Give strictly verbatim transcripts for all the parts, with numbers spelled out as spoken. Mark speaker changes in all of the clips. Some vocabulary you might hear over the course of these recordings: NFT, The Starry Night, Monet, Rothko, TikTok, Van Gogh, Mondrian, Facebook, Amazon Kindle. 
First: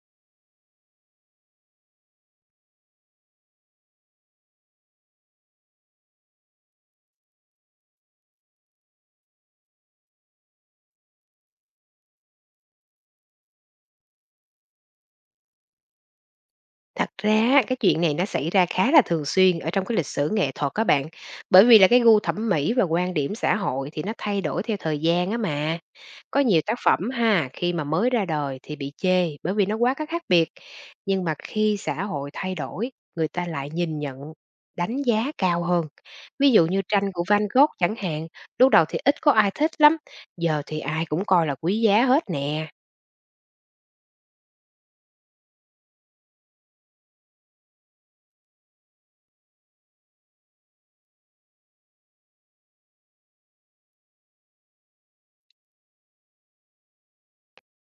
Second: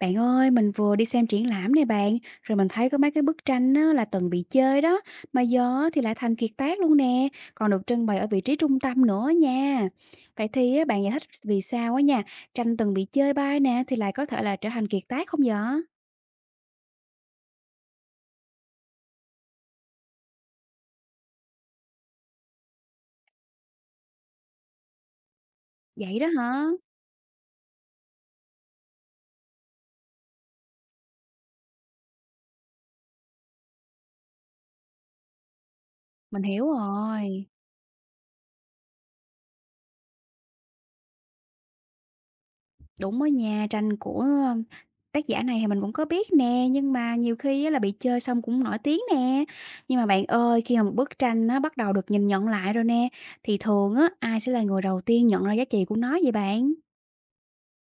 Speaker 1: Bạn ơi, mình vừa đi xem triển lãm này bạn, rồi mình thấy có mấy cái bức tranh á, là từng bị chơi đó, mà giờ á thì lại thành kiệt tác luôn nè, còn được trưng bày ở vị trí trung tâm nữa nha. Vậy thì á, bạn giải thích vì sao á nha, tranh từng bị chơi bay nè thì lại có thể là trở thành kiệt tác không vậy?
Speaker 2: Thật ra á, cái chuyện này nó xảy ra khá là thường xuyên ở trong cái lịch sử nghệ thuật các bạn, bởi vì là cái gu thẩm mỹ và quan điểm xã hội thì nó thay đổi theo thời gian á mà.
Speaker 1: Vậy đó
Speaker 2: Có nhiều
Speaker 1: hả?
Speaker 2: tác phẩm ha, khi mà mới ra đời thì bị chê bởi vì nó quá các khác biệt, nhưng mà khi xã hội thay đổi, người ta lại nhìn nhận đánh giá cao hơn.
Speaker 1: Mình
Speaker 2: Ví
Speaker 1: hiểu
Speaker 2: dụ như tranh của Van
Speaker 1: rồi.
Speaker 2: Gogh chẳng hạn, lúc đầu thì ít có ai thích lắm, giờ thì ai cũng coi là quý giá hết nè.
Speaker 1: Đúng á nhà tranh của tác giả này thì mình cũng có biết nè, nhưng mà nhiều khi á là bị chơi xong cũng nổi tiếng nè. Nhưng mà bạn ơi, khi mà một bức tranh nó bắt đầu được nhìn nhận lại rồi nè, thì thường á, ai sẽ là người đầu tiên nhận ra giá trị của nó vậy bạn?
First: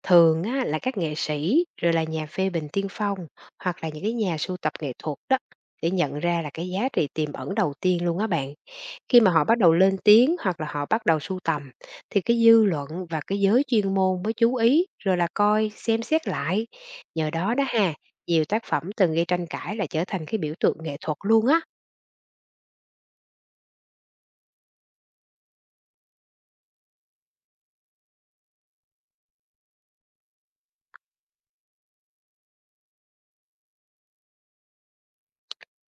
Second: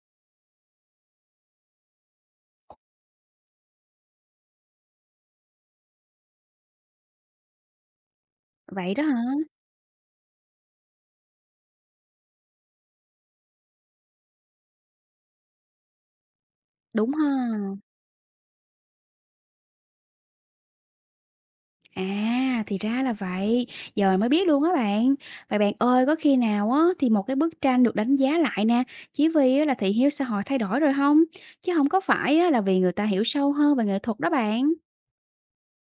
Speaker 2: Thường á, là các nghệ sĩ, rồi là nhà phê bình tiên phong, hoặc là những cái nhà sưu tập nghệ thuật đó, để nhận ra là cái giá trị tiềm ẩn đầu tiên luôn á bạn.
Speaker 1: Vậy đó
Speaker 2: Khi
Speaker 1: hả?
Speaker 2: mà họ bắt đầu lên tiếng hoặc là họ bắt đầu sưu tầm, thì cái dư luận và cái giới chuyên môn mới chú ý, rồi là coi, xem xét lại.
Speaker 1: Đúng ha.
Speaker 2: Nhờ đó đó ha, nhiều tác phẩm từng gây tranh cãi là trở thành cái biểu tượng nghệ thuật luôn á.
Speaker 1: À, thì ra là vậy, giờ mới biết luôn á bạn. Vậy bạn ơi, có khi nào á, thì một cái bức tranh được đánh giá lại nè, chỉ vì á là thị hiếu xã hội thay đổi rồi không? Chứ không có phải á, là vì người ta hiểu sâu hơn về nghệ thuật đó bạn.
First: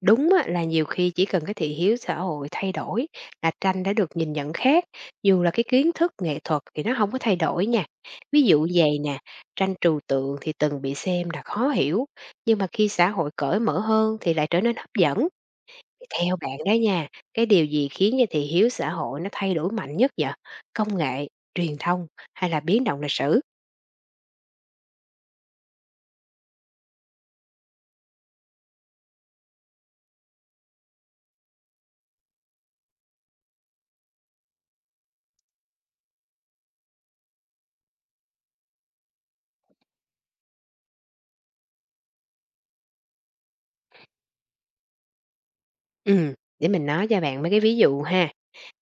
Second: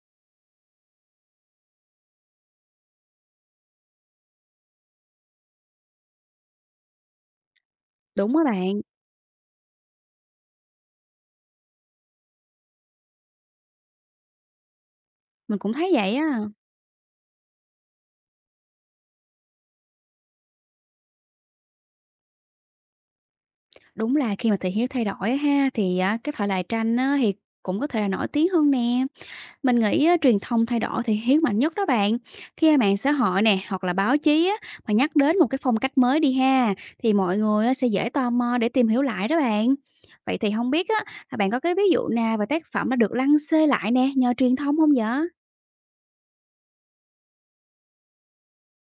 Speaker 2: Đúng á, là nhiều khi chỉ cần cái thị hiếu xã hội thay đổi là tranh đã được nhìn nhận khác, dù là cái kiến thức nghệ thuật thì nó không có thay đổi nha.
Speaker 1: Đúng
Speaker 2: Ví
Speaker 1: á
Speaker 2: dụ
Speaker 1: bạn.
Speaker 2: vầy nè, tranh trừu tượng thì từng bị xem là khó hiểu, nhưng mà khi xã hội cởi mở hơn thì lại trở nên hấp dẫn.
Speaker 1: Mình cũng thấy vậy
Speaker 2: Theo
Speaker 1: á.
Speaker 2: bạn đó nha, cái điều gì khiến cho thị hiếu xã hội nó thay đổi mạnh nhất vậy? Công nghệ, truyền thông hay là biến động lịch sử?
Speaker 1: Đúng là khi mà thị hiếu thay đổi á ha, thì á cái thời đại tranh á thì cũng có thể là nổi tiếng hơn nè. Mình nghĩ á, truyền thông thay đổi thị hiếu mạnh nhất đó bạn. Khi mà mạng xã hội nè, hoặc là báo chí á, mà nhắc đến một cái phong cách mới đi ha, thì mọi người á, sẽ dễ tò mò để tìm hiểu lại đó bạn. Vậy thì không biết á, là bạn có cái ví dụ nào về tác phẩm đã được lăng xê lại nè, nhờ truyền thông không vậy?
Speaker 2: Ừ, để mình nói cho bạn mấy cái ví dụ ha.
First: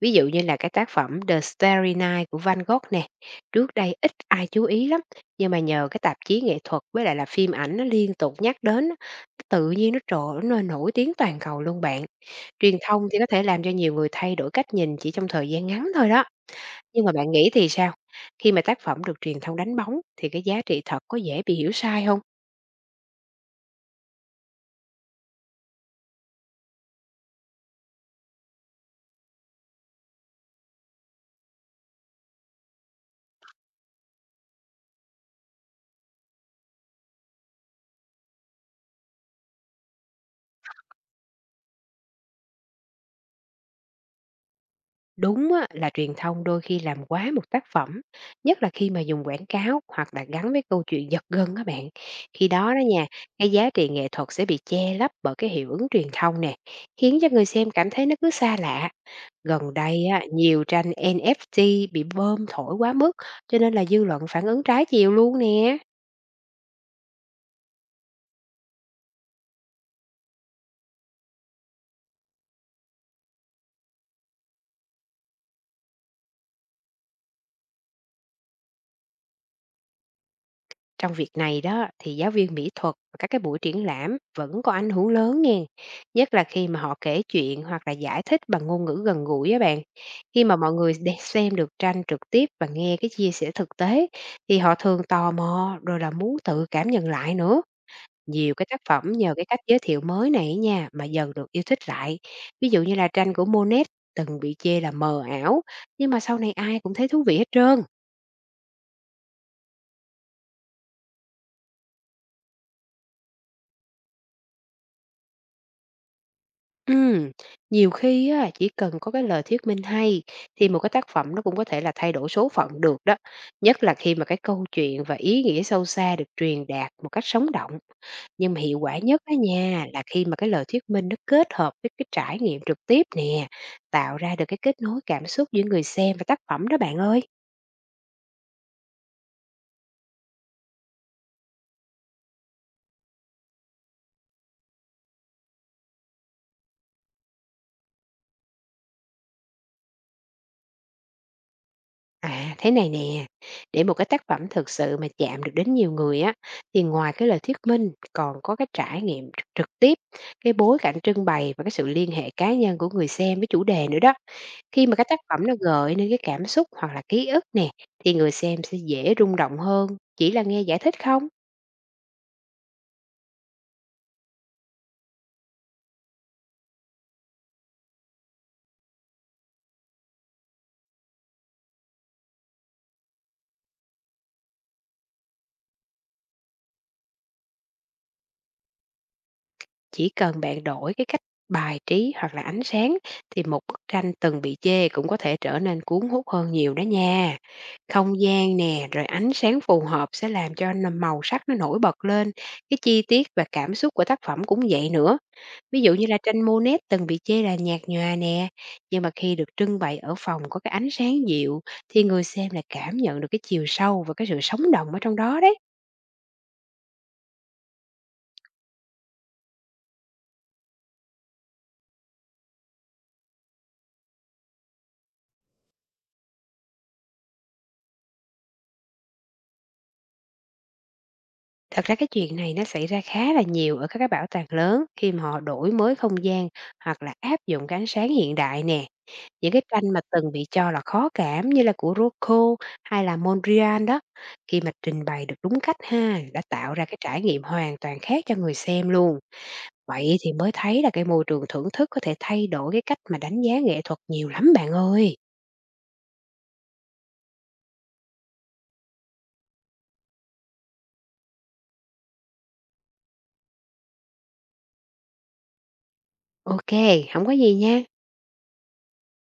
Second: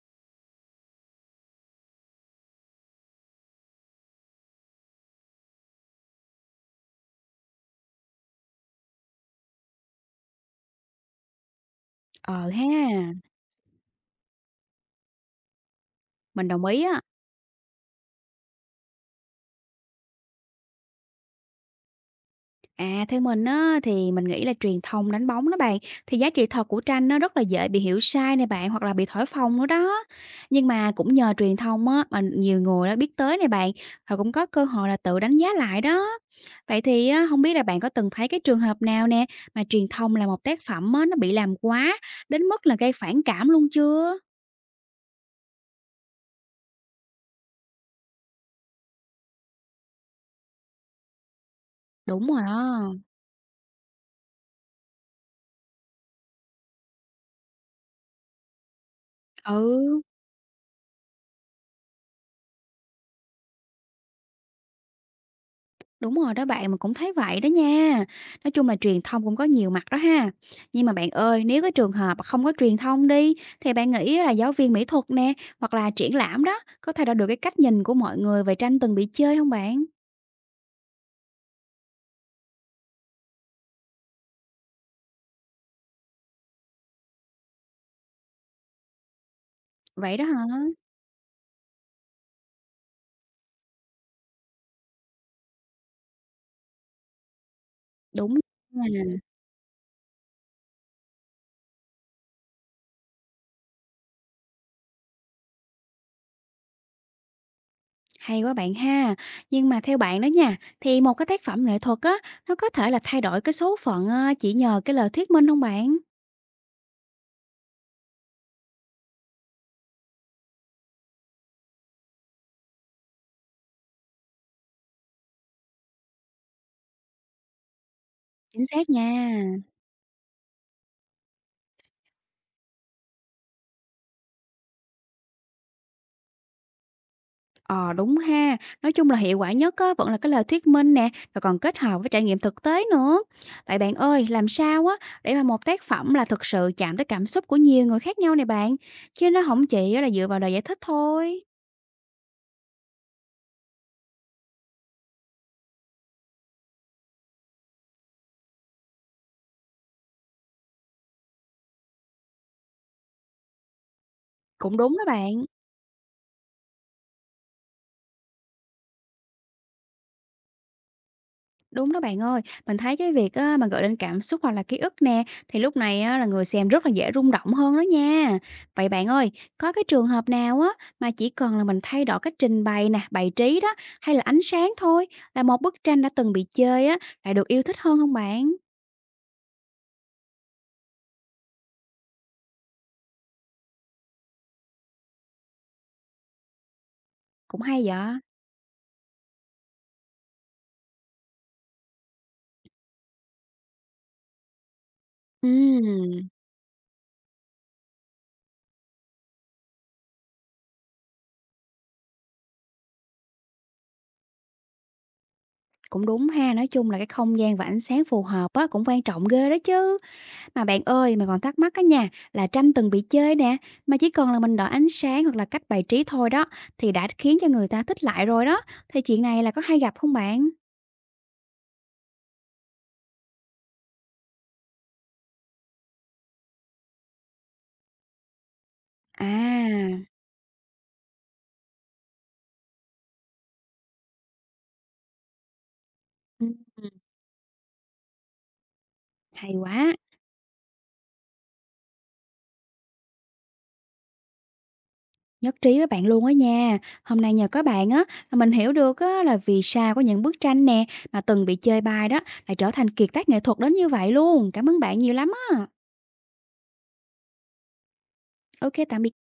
Speaker 2: Ví dụ như là cái tác phẩm The Starry Night của Van Gogh nè, trước đây ít ai chú ý lắm, nhưng mà nhờ cái tạp chí nghệ thuật với lại là phim ảnh nó liên tục nhắc đến á, tự nhiên nó trổ nó nổi tiếng toàn cầu luôn bạn.
Speaker 1: Ờ
Speaker 2: Truyền thông
Speaker 1: ha,
Speaker 2: thì có thể làm cho nhiều người thay đổi cách nhìn chỉ trong thời gian ngắn thôi đó.
Speaker 1: mình đồng ý á.
Speaker 2: Nhưng mà bạn nghĩ thì sao? Khi mà tác phẩm được truyền thông đánh bóng thì cái giá trị thật có dễ bị hiểu sai không?
Speaker 1: À, theo mình á, thì mình nghĩ là truyền thông đánh bóng đó bạn, thì giá trị thật của tranh nó rất là dễ bị hiểu sai này bạn, hoặc là bị thổi phồng nữa đó. Nhưng mà cũng nhờ truyền thông á, mà nhiều người đã biết tới này bạn, họ cũng có cơ hội là tự đánh giá lại đó. Vậy thì á, không biết là bạn có từng thấy cái trường hợp nào nè, mà truyền thông là một tác phẩm á, nó bị làm quá, đến mức là gây phản cảm luôn chưa?
Speaker 2: Đúng á, là truyền thông đôi khi làm quá một tác phẩm, nhất là khi mà dùng quảng cáo hoặc là gắn với câu chuyện giật gân các bạn.
Speaker 1: Đúng rồi
Speaker 2: Khi đó đó
Speaker 1: á.
Speaker 2: nha, cái giá trị nghệ thuật sẽ bị che lấp bởi cái hiệu ứng truyền thông nè, khiến cho người xem cảm thấy nó cứ xa lạ. Gần
Speaker 1: Ừ.
Speaker 2: đây á, nhiều tranh en ép tê bị bơm thổi quá mức, cho nên là dư luận phản ứng trái chiều luôn nè.
Speaker 1: Đúng rồi đó bạn, mình cũng thấy vậy đó nha. Nói chung là truyền thông cũng có nhiều mặt đó ha. Nhưng mà bạn ơi, nếu cái trường hợp mà không có truyền thông đi, thì bạn nghĩ là giáo viên mỹ thuật nè, hoặc là triển lãm đó, có thay đổi được cái cách nhìn của mọi người về tranh từng bị chơi không bạn?
Speaker 2: Trong việc này đó thì giáo viên mỹ thuật và các cái buổi triển lãm vẫn có ảnh hưởng lớn nha, nhất là khi mà họ kể chuyện hoặc là giải thích bằng ngôn ngữ gần gũi á bạn.
Speaker 1: Vậy đó hả?
Speaker 2: Khi mà mọi người đe- xem được tranh trực tiếp và nghe cái chia sẻ thực tế thì họ thường tò mò rồi là muốn tự cảm nhận lại nữa.
Speaker 1: Đúng
Speaker 2: Nhiều cái tác
Speaker 1: nha.
Speaker 2: phẩm nhờ cái cách giới thiệu mới này nha mà dần được yêu thích lại. Ví dụ như là tranh của Monet từng bị chê là mờ ảo, nhưng mà sau này ai cũng thấy thú vị hết trơn.
Speaker 1: Hay quá bạn ha. Nhưng mà theo bạn đó nha, thì một cái tác phẩm nghệ thuật á, nó có thể là thay đổi cái số phận ờ, chỉ nhờ cái lời thuyết minh không bạn?
Speaker 2: Ừm, nhiều khi á, chỉ cần có cái lời thuyết minh hay thì một cái tác phẩm nó cũng có thể là thay đổi số phận được đó. Nhất là khi mà cái câu chuyện và ý nghĩa sâu xa được truyền đạt một cách sống động. Nhưng mà
Speaker 1: Chính
Speaker 2: hiệu
Speaker 1: xác
Speaker 2: quả
Speaker 1: nha.
Speaker 2: nhất á nha là khi mà cái lời thuyết minh nó kết hợp với cái trải nghiệm trực tiếp nè, tạo ra được cái kết nối cảm xúc giữa người xem và tác phẩm đó bạn ơi.
Speaker 1: Ờ, đúng ha. Nói chung là hiệu quả nhất á, vẫn là cái lời thuyết minh nè, rồi còn kết hợp với trải nghiệm thực tế nữa. Vậy bạn ơi, làm sao á để mà một tác phẩm là thực sự chạm tới cảm xúc của nhiều người khác nhau này bạn, chứ nó không chỉ là dựa vào lời giải thích thôi.
Speaker 2: À, thế này nè, để một cái tác phẩm thực sự mà chạm được đến nhiều người á, thì ngoài cái lời thuyết minh còn có cái trải nghiệm tr- trực tiếp, cái bối cảnh trưng bày và cái sự liên hệ cá nhân của người xem với chủ đề nữa đó.
Speaker 1: Cũng
Speaker 2: Khi mà
Speaker 1: đúng đó
Speaker 2: cái tác
Speaker 1: bạn.
Speaker 2: phẩm nó gợi nên cái cảm xúc hoặc là ký ức nè, thì người xem sẽ dễ rung động hơn, chỉ là nghe giải thích không?
Speaker 1: Đúng đó bạn ơi, mình thấy cái việc á, mà gợi lên cảm xúc hoặc là ký ức nè, thì lúc này á, là người xem rất là dễ rung động hơn đó nha. Vậy bạn ơi, có cái trường hợp nào á mà chỉ cần là mình thay đổi cách trình bày nè, bày trí đó, hay là ánh sáng thôi, là một bức tranh đã từng bị chê á, lại được yêu thích hơn không bạn?
Speaker 2: Chỉ cần bạn đổi cái cách bài trí hoặc là ánh sáng thì một bức tranh từng bị chê cũng có thể trở nên cuốn hút hơn nhiều đó nha.
Speaker 1: Cũng hay vậy.
Speaker 2: Không gian nè, rồi ánh sáng phù hợp sẽ làm cho nà- màu sắc nó nổi bật lên, cái chi tiết và cảm xúc của tác phẩm cũng vậy nữa. Ví dụ như là
Speaker 1: Ừm,
Speaker 2: tranh Monet từng bị chê là nhạt nhòa nè, nhưng mà khi được trưng bày ở phòng có cái ánh sáng dịu thì người xem lại cảm nhận được cái chiều sâu và cái sự sống động ở trong đó đấy.
Speaker 1: cũng đúng ha, nói chung là cái không gian và ánh sáng phù hợp á, cũng quan trọng ghê đó chứ. Mà bạn ơi, mình còn thắc mắc á nha, là tranh từng bị chê nè, mà chỉ cần là mình đổi ánh sáng hoặc là cách bài trí thôi đó, thì đã khiến cho người ta thích lại rồi đó. Thì chuyện này là có hay gặp không bạn?
Speaker 2: Thật ra cái chuyện này nó xảy ra khá là nhiều ở các cái bảo tàng lớn khi mà họ đổi mới không gian hoặc là áp dụng cái ánh sáng hiện đại nè. Những cái tranh mà
Speaker 1: À,
Speaker 2: từng bị cho là khó cảm như là của Rothko hay là Mondrian đó, khi mà trình bày được đúng cách ha, đã
Speaker 1: ừ,
Speaker 2: tạo ra cái trải nghiệm hoàn toàn khác cho người xem luôn.
Speaker 1: hay quá,
Speaker 2: Vậy thì mới thấy là cái môi trường thưởng thức có thể thay đổi cái cách mà đánh giá nghệ thuật nhiều lắm bạn ơi.
Speaker 1: nhất trí với bạn luôn á nha. Hôm nay nhờ có bạn á, mà mình hiểu được á, là vì sao có những bức tranh nè, mà từng bị chê bai đó, lại trở thành kiệt tác nghệ thuật đến như vậy luôn. Cảm ơn bạn nhiều lắm á.
Speaker 2: Ok, không có gì nha.
Speaker 1: Ok, tạm biệt.